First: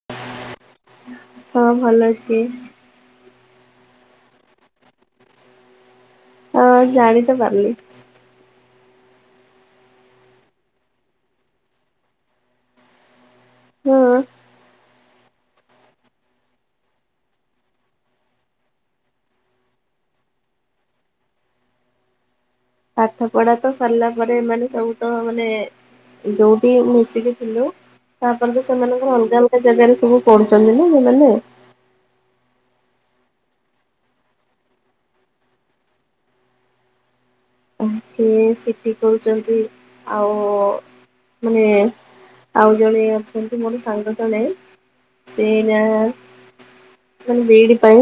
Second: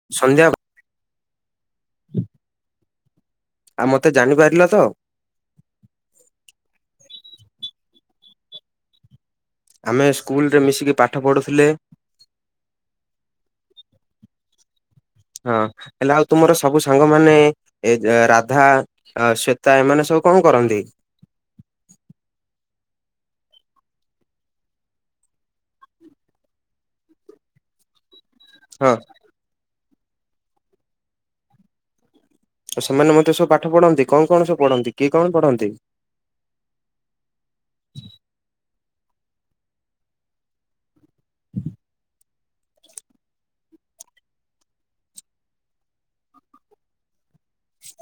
[unintelligible] ହଁ ଭଲ ଅଛି। ଆ ମତେ ଜାଣିପାରିଲ ତ? ହଁ ଜାଣି ତ ପାରିଲି‌। ଆମେ ସ୍କୁଲରେ ମିଶିକି ପାଠ ପଢ଼ୁଥିଲେ। ହଁ। ହଁ ହେଲେ ଆଉ ତୁମର ସବୁ ସାଙ୍ଗ ମାନ, ଏ ରାଧା ଆ ସ୍ବେତା ଏମାନେ ସବୁ କଣ କରନ୍ତି? ପାଠ ପଢା ତ ସରିଲା ପରେ, ଏ ମାନେ ସବୁ ତ ମାନେ ଯୋଉଠି ମିଶିକି ଥିଲୁ ତାପରେ ତ ହଁ ସେମାନଙ୍କର ଅଲଗା ଅଲଗା ଜାଗାରେ ସବୁ ପଢୁଛନ୍ତି ନା ସେମାନେ। ଆଉ ସେମାନେ ମଧ୍ୟ ସବୁ ପାଠ ପଢନ୍ତି, କଣ କଣ ସବୁ ପଢନ୍ତି? କିଏ କଣ ପଢନ୍ତି? ବିଏ ସିଟି କରୁଛନ୍ତି, ଆଉ ମାନେ ଆଉ ଜଣେ ଅଛନ୍ତି ମୋର ସାଙ୍ଗ ଜଣେ, ସେଇଯା ମାନେ ବିଇଡି ପାଇଁ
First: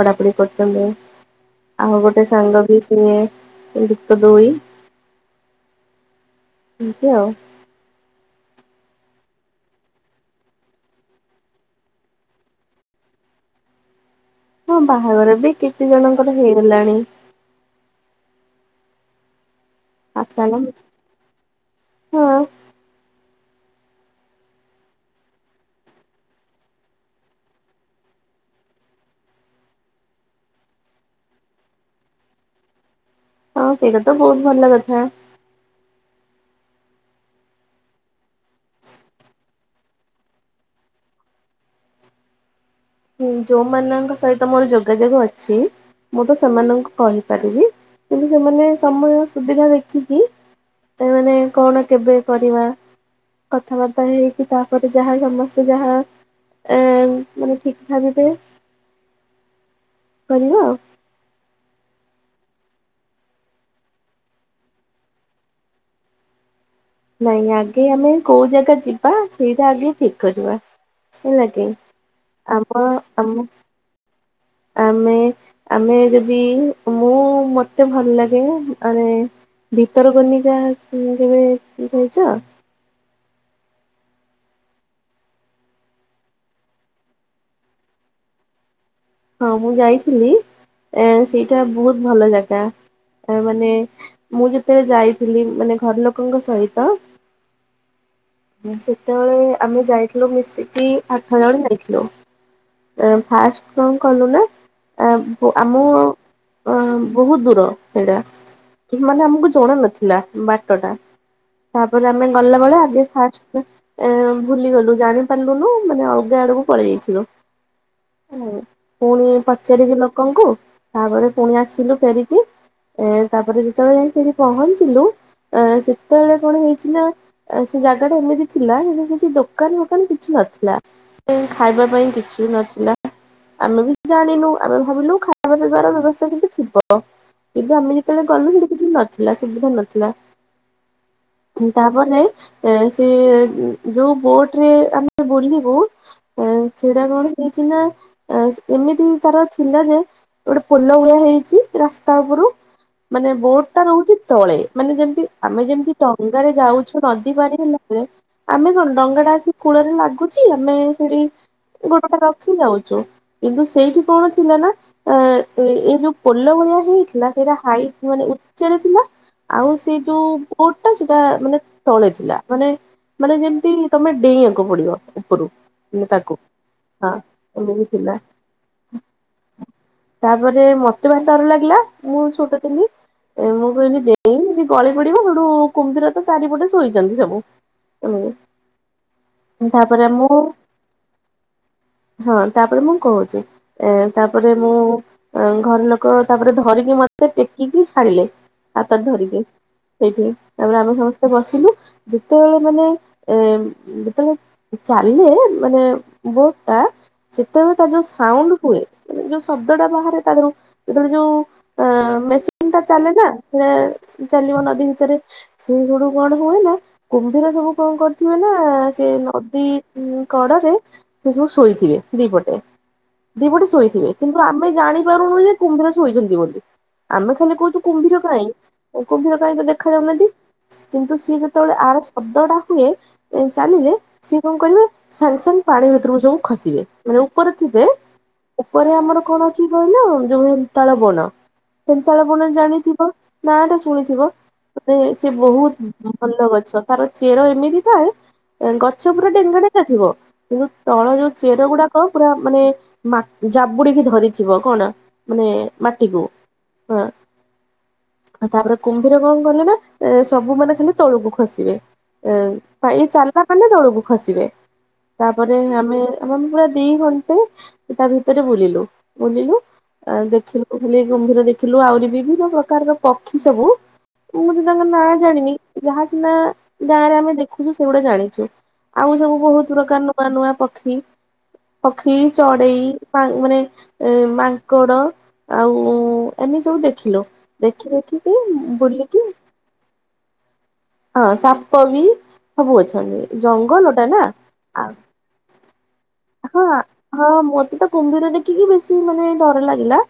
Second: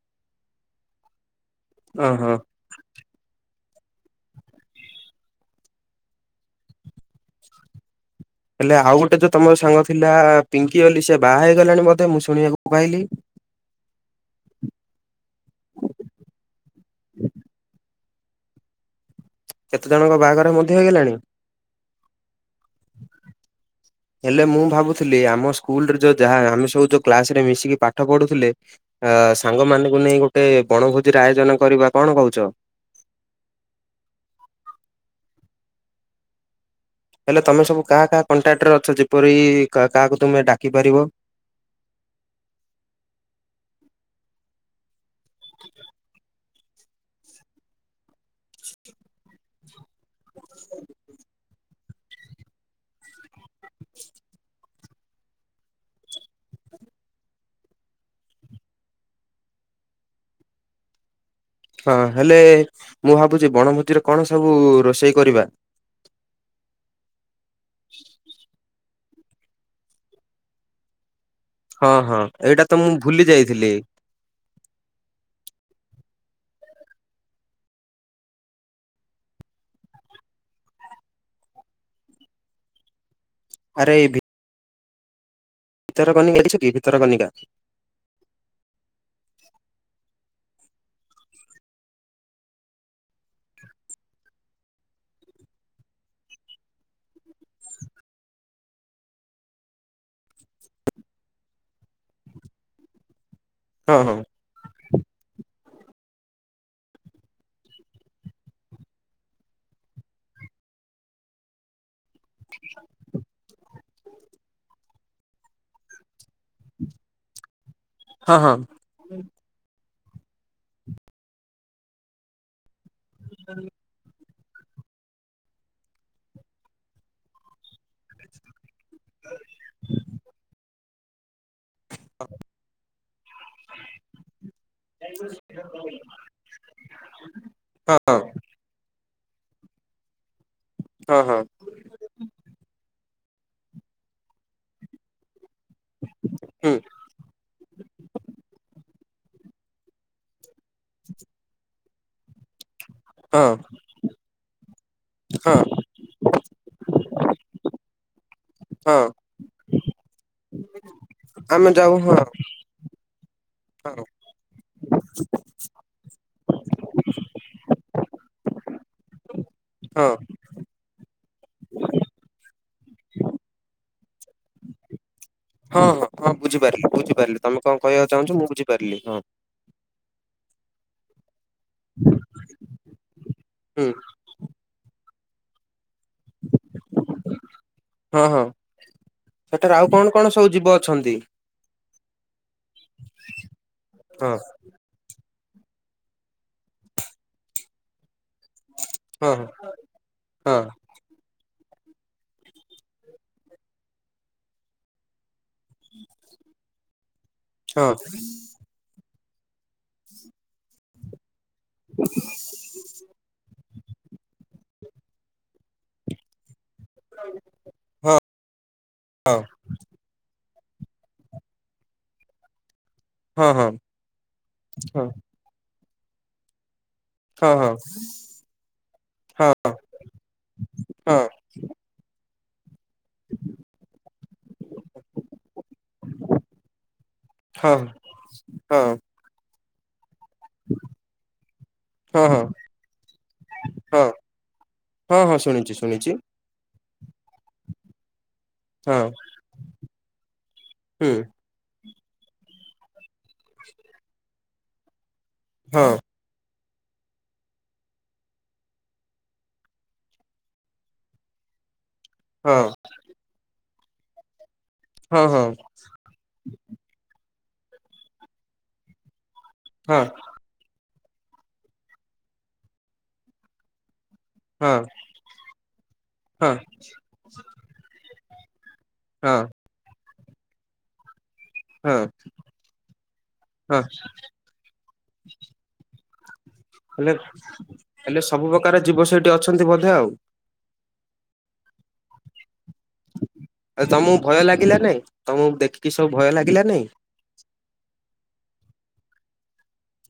ପଢାପଢି କରୁଛନ୍ତି। ଆମ ଗୋଟେ ଓହୋ ସାଙ୍ଗ ବି ସିଏ ଯୁକ୍ତ ଦୁଇ ଏମତି ଆଉ। ହେଲେ ଆଉ ଗୋଟେ ଯୋଉ ତମର ସାଙ୍ଗ ଥିଲା, ପିଙ୍କି ବୋଲି ସେ ବାହା ହେଇଗଲାଣି ବୋଧେ, ମୁଁ ଶୁଣିବାକୁ ପାଇଲି। ହଁ ବାହାଘର ବି କେତେ ଜଣଙ୍କର ହେଇଗଲାଣି। କେତେ ଜଣଙ୍କ ବାହାଘର ଆଚାନକ ମଧ୍ୟ ହେଇଗଲାଣି! ହଁ। [inaudible] ହେଲେ ମୁଁ ଭାବୁଥିଲି, ଆମ ସ୍କୁଲରେ ଯୋଉ ଯାହା ଆମେ ସବୁ ଯୋଉ କ୍ଲାସ ରେ ମିଶିକି ପାଠ ପଢୁଥିଲେ ଅ ସାଙ୍ଗମାନାନଙ୍କୁ ନେଇ ଗୋଟେ ବଣଭୋଜିର ଆୟୋଜନ କରିବା, କଣ କହୁଛ? ହଁ ସେଇଟା ତ ବହୁତ ଭଲ କଥା। ହେଲେ ତମେ ସବୁ କାହା କାହା କଣ୍ଟାକ୍ଟ୍ ରେ ଅଛ? ଯେପରି କାହାକୁ ତୁମେ ଡାକିପାରିବ। ଁ ଯୋଉମାନଙ୍କ ସହିତ ମୋର ଯୋଗାଯୋଗ ଅଛି, ମୁଁ ତ ସେମାନଙ୍କୁ କହିପାରିବି। କିନ୍ତୁ ସେମାନେ ସମୟ ସୁବିଧା ଦେଖିକି, ଏମାନେ କଣ କେବେ କରିବା? କଥାବାର୍ତ୍ତା ହେଇକି ତାପରେ ଯାହା ସମସ୍ତେ ଯାହା, ଏଁ ଠିକ୍ ଭାବିବେ। କରିବା ଆଉ। ହଁ ହେଲେ ମୁଁ ଭାବୁଛି ବଣଭୋଜିରେ କଣ ସବୁ ରୋଷେଇ କରିବା? ନାଇଁ ଆଗେ ଆମେ କୋଉ ଜାଗା ଯିବା ସେଇଟା ଆଗେ ଠିକ କରିବା। ହେଲା? କି ହଁ ହଁ ଏଇଟା ଆମ ତ ମୁଁ ଭୁଲି ଆମ ଯାଇଥିଲି। ଆମେ ଆମେ ଯଦି, ମୁଁ ମତେ ଭଲ ଲାଗେ ମାନେ ଭିତରକନିକା କେବେ ଯାଇଛ? ଆରେ ଭି ଭିତରକନିକା ଦେଖିଛୁ କି ଭିତରକନିକା? ହଁ ମୁଁ ଯାଇଥିଲି, ଏଁ ସେଇଟା ବହୁତ ଭଲ ଜାଗା। ଆ ମାନେ ମୁଁ ଯେତେବେଳେ ଯାଇଥିଲି, ମାନେ ଘର ଲୋକଙ୍କ ସହିତ ସେତେବେଳେ ଆମେ ଯାଇଥିଲୁ ମିଶିକି, ଆଠ ଜଣ ଯାଇଥିଲୁ। ଫାଷ୍ଟ ହଁ କଣ ହଁ କଲୁ ନା? ଆ ଆମ ଅ ବହୁତ ଦୂର ସେଇଟା। ମାନେ ଆମକୁ ଜଣା ନଥିଲା, ବାଟ ଟା। ତାପରେ ଆମେ ଗଲା ବେଳେ ଆଗେ ଏଁ ଭୁଲିଗଲୁ, ଜାଣିପାରିଲୁନୁ ମାନେ ଅଲଗା ଆଡକୁ ପଳେଇ ଯାଇଥିଲୁ। ହଁ ହଁ। ପୁଣି ପଚାରିକି ଲୋକଙ୍କୁ, ତାପରେ ପୁଣି ଆସିଲୁ ଫେରିକି। ଏ, ତାପରେ ଯେତେବେଳେ ଯାଇ ପୁଣି ପହଞ୍ଚିଲୁ, ଆ ସେତେବେଳେ କଣ ହେଇଛି ନା ସେ ଜାଗା ଟା ଏମିତି ଥିଲା, କିଛି ଦୋକାନ-ଫୋକାନ କିଛି ନଥିଲା। [unintelligible] ଖାଇବା ପାଇଁ କିଛି ନଥିଲା। ଆମେ ବି ଜାଣିନୁ, ଆମେ ଭାବିଲୁ ଖାଇବା ପିଇବାର ବ୍ୟବସ୍ଥା ସେଠି ଥିବ। ଏବେ ହଁ ଆମେ ଯେତେବେଳେ ଗଲୁ, ସେଠି କିଛି ନଥିଲା, ସୁବିଧା ନଥିଲା। ହଁ, ହଁ। ତାପରେ ଏ, ସେ ଯୋଉ ବୋଟ୍ ରେ ଆମେ ବୁଲି ହଉ, ହୁଁ ସେଇ ଟା କଣ ହେଇଛି ନା, ଏମିତି ତାର ଥିଲା ଯେ ଗୋଟେ ପୋଲ ଭଳିଆ ହେଇଛି, ରାସ୍ତା ଉପରୁ ମାନେ ହଁ ବହୁତ ଏଇଟା ରହୁଛି ତଳେ, ମାନେ ଯେମତି ହଁ ଆମେ ଯେମିତି ଡଙ୍ଗାରେ ଯାଉଛୁ, ନଦୀ ପାରି ହେଲାବେଳେ ଆମେ କଣ ହଁ ଡଙ୍ଗା ଟା ଆସି କୂଳରେ ଲାଗୁଛି, ଆମେ ସେଠି ଆମେ ଯାଉ ଗୋଡ଼ଟା ହଁ ରଖି ଯାଉଛୁ। କିନ୍ତୁ ହଁ ସେଇଠି କଣ ଥିଲା ନା ଅ, ଏଇ ଯୋଉ ପୋଲ ଭଳିଆ ହେଇଥିଲା, ସେଇଟା ହାଇଟ୍ ଭଳି ଉଚ୍ଚରେ ଥିଲା। ଆଉ ସେ ହଁ ଯୋଉ ବୋଟ୍ ଟା ସେଟା ମାନେ ତଳେ ଥିଲା, ମାନେ ମାନେ ଯେମିତି ତମେ ଡେଇଁବାକୁ ପଡିବ ଉପରକୁ। ହଁ ହଁ ହଁ, ବୁଝିପାରିଲି, ବୁଝିପାରିଲି, ତମେ କଣ କହିବାକୁ ଥିଲା ଚାହୁଁଛ, ମୁଁ ବୁଝିପାରିଲି, ହଁ। ତାପରେ ମତେ ଭାରି ଡର ଲାଗିଲା, ମୁଁ ଛୋଟ ଥିଲି। ମୁଁ ହୁଁ କହିଲି, ଡେଇଁବି ଯଦି ଗଳି ପଡିବ, ସେଠୁ କୁମ୍ଭିର ତ ଚାରିପଟେ ଶୋଇଛନ୍ତି ସବୁ। ହଁ, ହଁ, ସେଠାରେ ଆଉ ତାପରେ କଣ କଣ ମୁଁ ସବୁ ଜୀବ ଅଛନ୍ତି? ହଁ, ତାପରେ ମୁଁ କହୁଚି। ଏ ହଁ ତାପରେ ମୁଁ ଆଁ, ଘର ଲୋକ ତାପରେ ଧରିକି ମତେ ଟେକିକି ଛାଡିଲେ। ହାତରେ ହଁ ଧରିକି ସେଇଠି, ହଁ ତାପରେ ଆମେ ସମସ୍ତେ ବସ ଲୁ, ଯେତେବେଳେ ମାନେ ଏଁ, ଯେତେବେଳେ ଚାଲିଲେ, ମାନେ ବୋଟ୍ ଟା ସେତେବେଳେ ହଁ ହଁ ତାର ଯୋଉ ସାଉଣ୍ଡ ହୁଏ, ମାନେ ଯୋଉ ଶବ୍ଦ ଟା ବାହାରେ, ତାଧେରୁ ଯେତେବେଳେ ଯୋଉ ଆଁ, ମେସିନ୍ ଟା ଚାଲେ ନା, ହେଲେ ଚାଲିବ ନଦୀ ଭିତରେ, ସେ ସେଠୁ କଣ ହୁଏ ନା, କୁମ୍ଭୀର ସବୁ କଣ ହଁ କରିଥିବେ ନା, ସେ ନଦୀ ଉଁ, କଡ଼ରେ ସେ ସବୁ ଶୋଇଥିବେ ଦିପଟେ। ହଁ ଦିପଟେ ହଁ ଶୋଇଥିବେ, କିନ୍ତୁ ଆମେ ହଁ ଜାଣିପାରୁନୁ ଯେ କୁମ୍ଭୀର ଶୋଇଛନ୍ତି ବୋଲି। ଆମେ ହଁ ଖାଲି କହୁଚୁ, କୁମ୍ଭୀର କାଇଁ, କୁମ୍ଭୀର ହଁ କାଇଁ ତ ଦେଖା ଯାଉନାହାନ୍ତି, କିନ୍ତୁ ହଁ ସିଏ ଯେ ଯେତେବେଳେ ଆର ଶବ୍ଦ ଟା ହୁଏ, ଏଁ ଚାଲିଲେ ସିଏ କଣ କରିବେ, ସାଙ୍ଗେ ସାଙ୍ଗେ ପାଣି ଭିତରକୁ ସବୁ ଖସିବେ, ମାନେ ଉପରେ ହଁ ଥିବେ ହଁ। ଉପରେ ଆମର କଣ ଅଛି କହିଲ, ଯୋଉ ହେନ୍ତାଳ ବଣ। ହେନ୍ତାଳ ହଁ ହଁ ହଁ ବଣ ଜାଣିଥିବ ନା, ଟା ହଁ ଶୁଣିଥିବ ଏ ହଁ ସେ ହଁ ଶୁଣିଛି ଶୁଣିଛି ଫୁଲଗଛ ତାର ଚେର ଏମିତି ଥାଏ ଏଁ, ହଁ ଗଛ ପୁରା ଡେଙ୍ଗା ଡେଙ୍ଗା ଥିବ, କିନ୍ତୁ ହୁଁ ତଳ ଯୋଉ ଚେର ଗୁଡ଼ାକ ପୁରା ମାନେ ମା ଜାବୁଡିକି ଧରିଯିବ କଣ ମାନେ ହଁ ମାଟିକୁ। ହଁ, ତାପରେ କୁମ୍ଭୀର କଣ କଲେ ନା ଏ ସବୁ ମାନେ ଖାଲି ତଳକୁ ଖସିବେ, ଏ ହଁ ଆଇ ଚାଲିଲା ମାନେ ତଳୁକୁ ଖସିବେ। ହଁ ହଁ ତାପରେ ଆମେ, ଆମ ପୁରା ଦି ଘଣ୍ଟା ତା ଭିତରେ ବୁଲିଲୁ ବୁଲିଲୁ ହଁ ଆ, ଦେଖିଲୁ ଖାଲି କୁମ୍ଭୀର ଦେଖିଲୁ, ଆହୁରି ବିଭିନ୍ନ ପ୍ରକାରର ପକ୍ଷୀ ସବୁ ଉ ହଁ ତାଙ୍କ ନାଁ ଜାଣିନି, ଯାହା ସିନା ହଁ ଗାଁରେ ଆମେ ଦେଖୁଚୁ, ସେଗୁଡା ଜାଣିଚୁ ଆଉ ସବୁ ହଁ ବହୁତ ପ୍ରକାର ନୂଆ ନୂଆ ପକ୍ଷୀ ହଁ ପକ୍ଷୀ ଚଢେଇ ମାଙ୍କ ମାନେ ହଁ ଏ ମାଙ୍କଡ ଆଉ ଉ ଉ ଊ? ଏମି ସବୁ ହେଲେ ଦେଖିଲୁ ଦେଖି ହେଲେ ଦେଖିକି ସବୁ ପ୍ରକାର ଜୀବ ବୁଲିକି? ସେଇଠି ଅଛନ୍ତି ବୋଧେ ଆଉ। ହଁ ସାପ ବି ସବୁ ଅଛନ୍ତି ଆଉ ଜଙ୍ଗଲ ଟା ତମକୁ ନା ଭୟ ଲାଗିଲା ଆଉ? ନାଇଁ ତମକୁ ଦେଖିକି ସବୁ ଭୟ ହଁ ଲାଗିଲା ନାଇଁ। ହଁ ମତେ ତ କୁମ୍ଭୀର ଦେଖିକି ବେଶୀ ମାନେ ଡର ଲାଗିଲା।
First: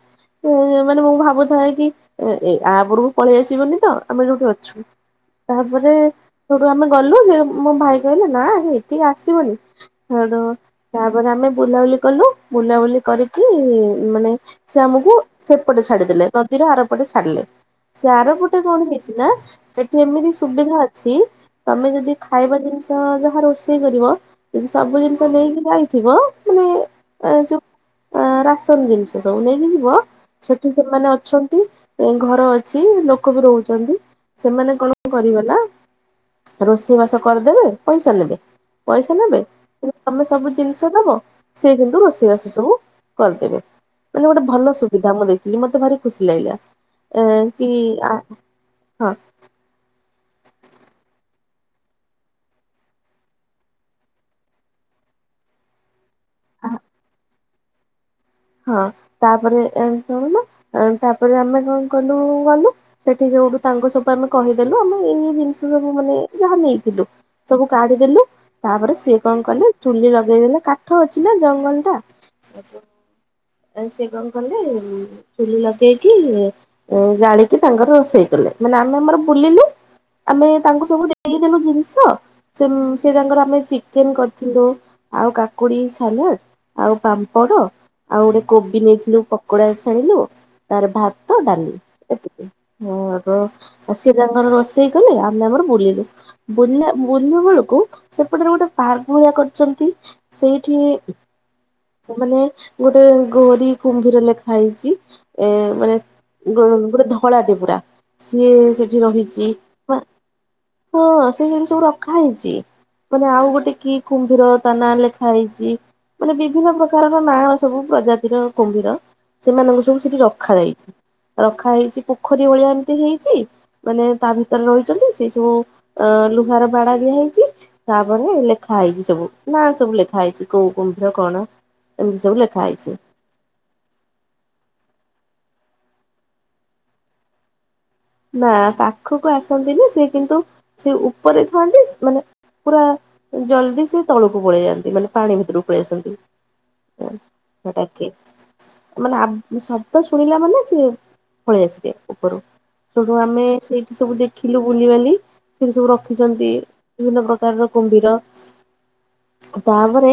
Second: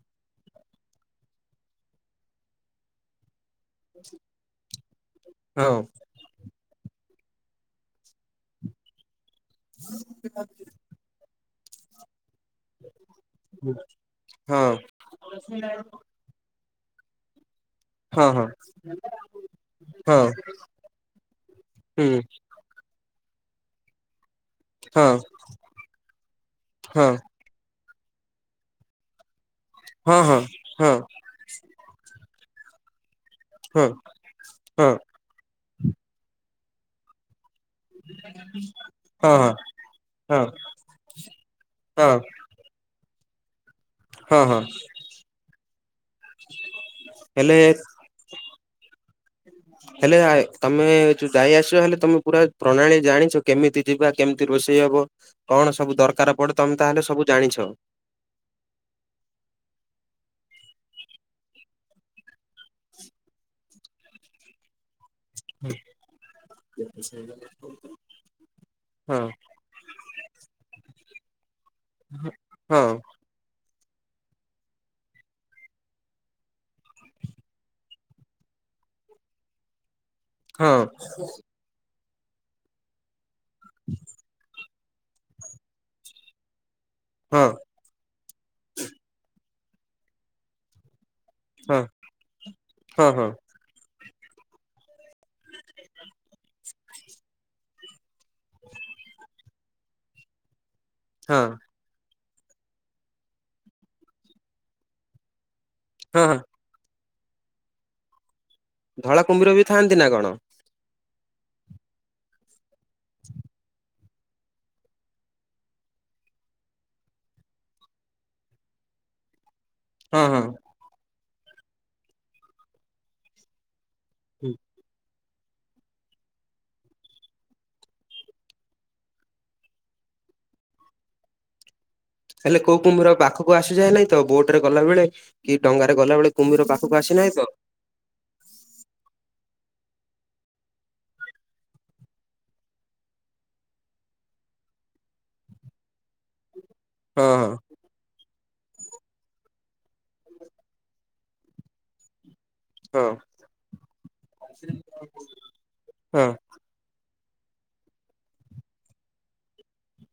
ଏ ଯୋଉ ମାନେ ମୁଁ ଭାବୁଥାଏ କି ଏ ଏ ଆ ଉପରକୁ ପଳେଇ ଆସିବନି? ତ ଆମେ ଯୋଉଟି ଅଛୁ ହଁ ତାପରେ? ସେଠୁ ଆମେ ଗଲୁ ସେ ମୋ ଭାଇ କହିଲା ନା ହେଟିକି ଆସିବନି ହେଠୁ? ତାପରେ ଆମେ ବୁଲାବୁଲି କଲୁ। ବୁଲାବୁଲି କରିକି ମାନେ ହଁ ସେ ଆମକୁ ସେପଟେ ଛାଡିଦେଲେ। ନଦୀର ଆର ପଟେ ଛାଡିଲେ। ସେ ହଁ ହଁ ଆରପଟେ କଣ ହେଇଚି ନା ସେଠି ହଁ ଏମିତି ସୁବିଧା ଅଛି। ତମେ ହୁଁ ଯଦି ଖାଇବା ଜିନିଷ ଯାହା ରୋଷେଇ କରିବ କିନ୍ତୁ ସବୁ ହଁ ଜିନିଷ ନେଇକି? ଯାଇଥିବ ମାନେ ହଁ ଏ ଯୋଉ ଆଁ ରାସନ ଜିନିଷ ସବୁ ନେଇକି ଜି? ବ ହଁ ସେଠି ହଁ ସେମାନେ ଅଛନ୍ତି ଯାଇଁ ଘର ଅଛି ଲୋ? ଲୋକ ବି ହଁ ରହୁଛନ୍ତି ସେମାନେ ହଁ କଣ କରିବେ ନା ରୋଷେଇ ବାସ କରିଦେବେ। ପଇସା ନେବେ ପଇସା ହଁ ହଁ ନେବେ କିନ୍ତୁ ଆମେ ସ? ହଁ ସବୁ ଜିନିଷ ଦବ ସି କିନ୍ତୁ ହଁ ରୋଷେଇବାଷେଇ ସବୁ କରିଦେବେ। ମାନେ ଗୋଟେ ହଁ ହଁ ଭଲ ସୁବିଧା ମୁଁ ଦେଖିଲି ମତେ ଭାରି ଖୁସି ଲାଗିଲା ଏ ହେଲେ କି ଆ? ହଁ। ହେଲେ ତମେ ଯଉ ଯାଇ ଆସଛ ହେଲେ ତମେ ପୁରା ପ୍ରଣାଳୀ ଜାଣିଛ କେମିତି? ଯିବା କେମିତି ରୋଷେଇ ହବ କଣ ସବୁ ଦରକାର ପଡେ ତମେ ତାହେଲେ ସବୁ ଜାଣିଛ। ହଁ ତାପରେ ଏତି ଦଉନୁ ତାପରେ ଆମେ କଣ କଲୁ ଗଲୁ। ସେଠି ସବୁଠୁ ତାଙ୍କ ସବୁ ଆମେ କହିଦେଲୁ ଆମେ ଏଇ ଜିନିଷ ସବୁ ମାନେ ଯାହା ନେଇଥିଲୁ। ସବୁ କାଢିଦେଲୁ ତାପରେ ସିଏ ହଁ କଣ କଲେ ଚୁଲି ଲଗେଇଦେଲେ କାଠ ଅଛି ନା ଜଙ୍ଗଲ ଟା? ହ ହଁ। ଆ ସେ କଣ କଲେ। ଚୁଲି ଲଗେଇକି ଜାଳିକି ତାଙ୍କର ରୋଷେଇ କଲେ ମାନେ ଆମେ ଆମର ବୁଲିଲୁ। ଆମେ ହଁ ତାଙ୍କୁ ସବୁ ଦେଇଦେଲୁ ଜିନିଷ ସେ ତାଙ୍କର ଆମେ ଚିକେନ କରିଥିଲୁ। ଆଉ କାକୁଡି ସାଲାଡ଼ ଆଉ ହଁ ପାମ୍ପଡ଼। ଆଉ ଗୋଟେ କୋବି ନେଇଥିଲୁ ପକୋଡା ଛାଣିଲୁ। ତାର ଭାତ ଡାଲି ହଁ ଏତିକି ମୋ ହଁ ହଁ ହଁ ଆଗ? ଅସି ତାଙ୍କର ରୋଷେଇ କଲେ ଆମେ ଆମର ବୁଲିଲୁ ବୁ ବୁଲିଲୁ ବେଳକୁ? ସେପଟରେ ଗୋଟେ ପାର୍କ ଭଳିଆ କରିଛନ୍ତି ସେଇଠି? ହଁ। ମାନେ ଗୋଟେ ଗୌରୀ କୁମ୍ଭୀର ଲେଖା ହେଇଛି ଏ ମାନେ? ହୁଁ ହୁଁ। ଗୋଟେ ଧଳାଟେ ପୁରା ସିଏ ସେଠି ଧଳା ରହିଛି କୁମ୍ଭୀର ବି ଥାଆନ୍ତି ହ? ନା କଣ ହଁ ସେ ଜିନିଷ ସବୁ ରଖା ହେଇଛି। ମାନେ ଆଉ ଗୋଟେ କି କୁମ୍ଭୀର ତା ନାଁ ଲେଖା ହେଇଛି ମାନେ ବିଭିନ୍ନ ପ୍ରକାରର ନାଁ? ସବୁ ପ୍ରଜାତିର କୁମ୍ଭୀର ସେମାନଙ୍କୁ ସବୁ ସେଠି ହଁ ହଁ ରଖାାଯାଇଛି। ରଖା ହେଇଛି ପୋଖରୀ ଭଳିଆ ଏମିତି ହେଇଛି ମାନେ ତା ହୁଁ। ଭିତରେ ରହିଛନ୍ତି ସେ ସବୁ? ଅ ଲୁହାର ର ବାଡା ଦିଆ ହେଇଛି। ତାପରେ ଲେଖା ହେଇଛି ସବୁ ନା ସବୁ ଲେଖା ହେଇଛି କୋଉ କୋଉ କୁମ୍ଭୀର କଣ? ସବୁ ହେଲେ ଲେଖା କୋଉ ହେଇଛି। କୁମ୍ଭୀର ପାଖକୁ କୁ ଆସସିଯାଏ ନାଇଁ ତ ବୋଟ ରେ ଗଲା ବେଳେ କି ଡଙ୍ଗାରେ ଗଲାବେଳେ କୁମ୍ଭୀର ପାଖକୁ ଆସିନାହିଁ ତ! ନା ପାଖକୁ ଆସନ୍ତିନି ସେ କିନ୍ତୁ ସେ ଉପରେ ଥାଆନ୍ତି ମାନେ ପୁରା ଜଲଦି ସେ ତଳକୁ ପଳେଇ ଯାଆନ୍ତି ମାନେ ପାଣି ଭିତରକୁ ପଳେଇ ଆସନ୍ତି। ହଁ ହଁ ହ ରକେ [unintelligible] ମାନେ ଅପ ଶବ୍ଦ ଶୁଣିଲା ମାନେ ସିଏ ପଳେଇ ଆସିବେ ଉପରୁକୁ। ହଁ ସେଠୁ ଆମେ ସେଇଠି ସବୁ ଦେଖିଲୁ ବୁଲିିବାଲି ସେଠି ସବୁ ହଁ ରଖିଛନ୍ତି। ବିଭିନ୍ନ ପ୍ରକାରର କୁମ୍ଭୀର। ତାପରେ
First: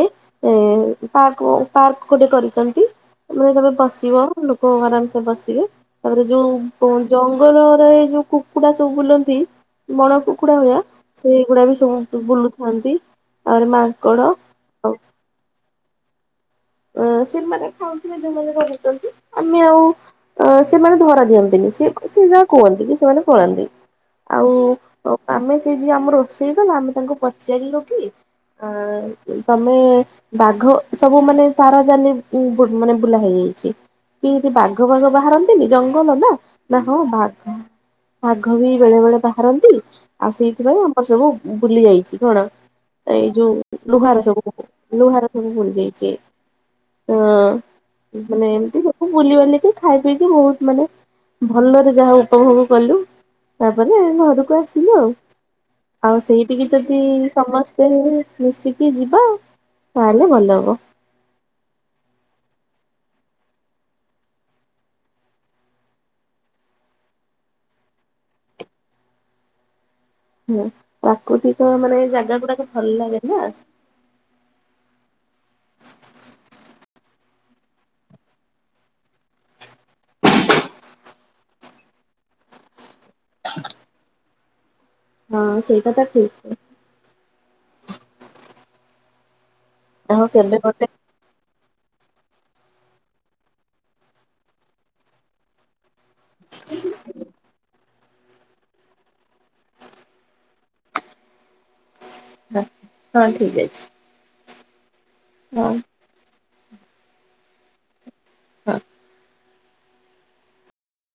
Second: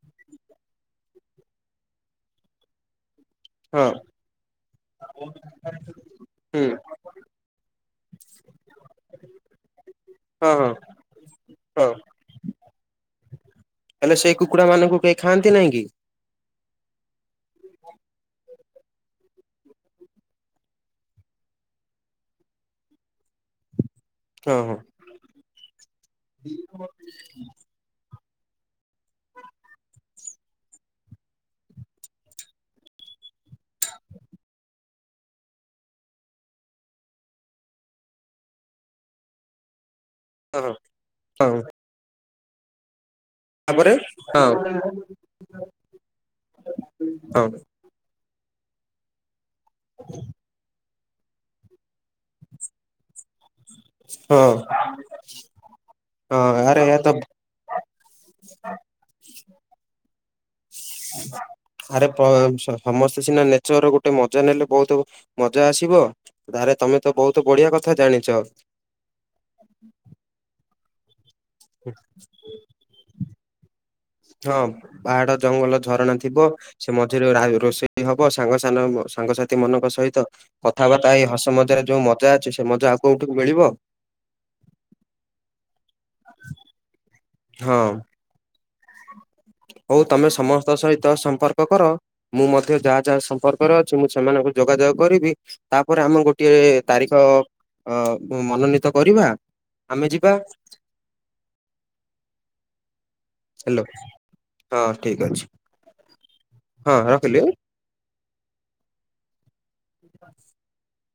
ଏ ପାର୍କ ପାର୍କ ଗୋଟେ କରିଛନ୍ତି। ମାନେ ତମେ ହଁ ବସିବ ଲୋକ ଆରାମ ସେ ବସିବେ ତାପରେ ହୁଁ ଯୋଉ ଯୋଉ ଏ ଯୋଉ କୁକୁଡା ସବୁ ବୁଲନ୍ତି। ବଣ ହଁ କୁକୁଡା ହଁ ଭଳିଆ ସେଗୁଡା ବି ହଁ ସମସ୍ତଙ୍କୁ ବୁଲୁଥାନ୍ତି ଆଉରି ମାଙ୍କଡ। କୁକୁଡା ମାନଙ୍କୁ କେହି ଖାଆନ୍ତି ନାଇଁ କି? ଅଁ ସେମାନେ ଖାଉଥିବେ ଯୋଉମାନେ ରହୁଛନ୍ତି ଆମେ ଆଉ ଅଁ ସେମାନେ ଧରା ଦିଅନ୍ତିନି ସେ ସେ ଯାହା କୁହନ୍ତି କି ସେମାନେ ପଳାନ୍ତି। ଆଉ ହଁ ହଁ ଆମେ ସେଇ ଯି ଆମ ରୋଷେଇ କଲା ଆମେ ତାଙ୍କୁ ପଚାରିଲୁ କି? ଆ ତମେ ବାଘ ସବୁ ମାନେ ତାର ଜାଲି ମାନେ ବୁଲା ହେଇଯାଇଛି। ଜିନ୍ତି ବାଘ ଫାଘ ବାହାରନ୍ତିନି ଜଙ୍ଗଲ ନା ନା ହଁ ବାଘ। ବାଘ ବି ବେଳେ ବେଳେ ବାହାରନ୍ତି ଆଉ ହଁ ସେଇଥିପାଇ ଆମର ସବୁ ହଁ ବୁଲି ଯାଇଛି କଣ? ଏଇ ତାପରେ ଯୋଉ ଲୁହାର ହଁ ସବୁ ଲୁହାର ସବୁ ବୁଲି ଯାଇଛି। ହଁ ମାନେ ଏମତି ସବୁ ବୁଲିବାଲିକି ଖାଇ ପିଇକି ବହୁତ ମାନେ ଭଲରେ ଯାହା ଉପଭୋଗ କଲୁ। ତାପରେ ହଁ ଘରକୁ ଆସିଲୁ ଆଉ ହଁ ସେଇଠିକି ଆରେ ଏହା ଯଦି ତ ସମସ୍ତ। ମିଶିକି ଯିବା ଆ ତାହେଲେ ଭଲ ହବ। ଛି ଛି। [unintelligible] ଆରେ ପ ସମସ୍ତେ ସିନା ନେଚର ଗୋଟେ ମଜା ନେଲେ ବହୁତ ମଜା ଆସିବ। ଧାରେ ତମେ ତ ବହୁତ ବଢିଆ କଥା ଜାଣିଛ। [unintelligible] ହୁଁ ପ୍ରାକୃତିକ ମାନେ ଜାଗା ଗୁରାକ ଭଲ ଲାଗେ ନା। ହଁ ପାହାଡ ଜଙ୍ଗଲ ଝରଣା ଥିବ। ସେ ମଝିରେ ରା ରୋଷେଇ ହବ ସାଙ୍ଗ ସାନ ସାଙ୍ଗସାଥି ମାନଙ୍କ ସହିତ। କଥାବାର୍ତ୍ତା ଏଇ ହସ ମଜାରେ ଯୋଉ ମଜା ଅଛି ସେ ମଜା ଆଉ କୋଉଠୁ ମିଳିବ। ହଁ ସେଇଟା ତ ଠିକ। ହଁ ହଉ ଆଉ ତମେ କେବେ ସମସ୍ତ ଗୋଟେ ସହିତ ସମ୍ପର୍କ କର ମୁଁ ମଧ୍ୟ ଯାହା ଯାହା ସମ୍ପର୍କରେ ଅଛି ମୁଁ ସେମାନଙ୍କୁ ଯୋଗାଯୋଗ କରିବି। ତାପରେ ଆମେ ଗୋଟିଏ ତାରିଖ ମନୋନୀତ କରିବା ଆମେ ଯିବା। ହଁ। [unintelligible] ଠିକ ଅଛି ହ୍ୟାଲୋ ହଁ ଠିକ ଅଛି। ହଁ ହଁ ରଖିଲି। ହଁ। [unintelligible]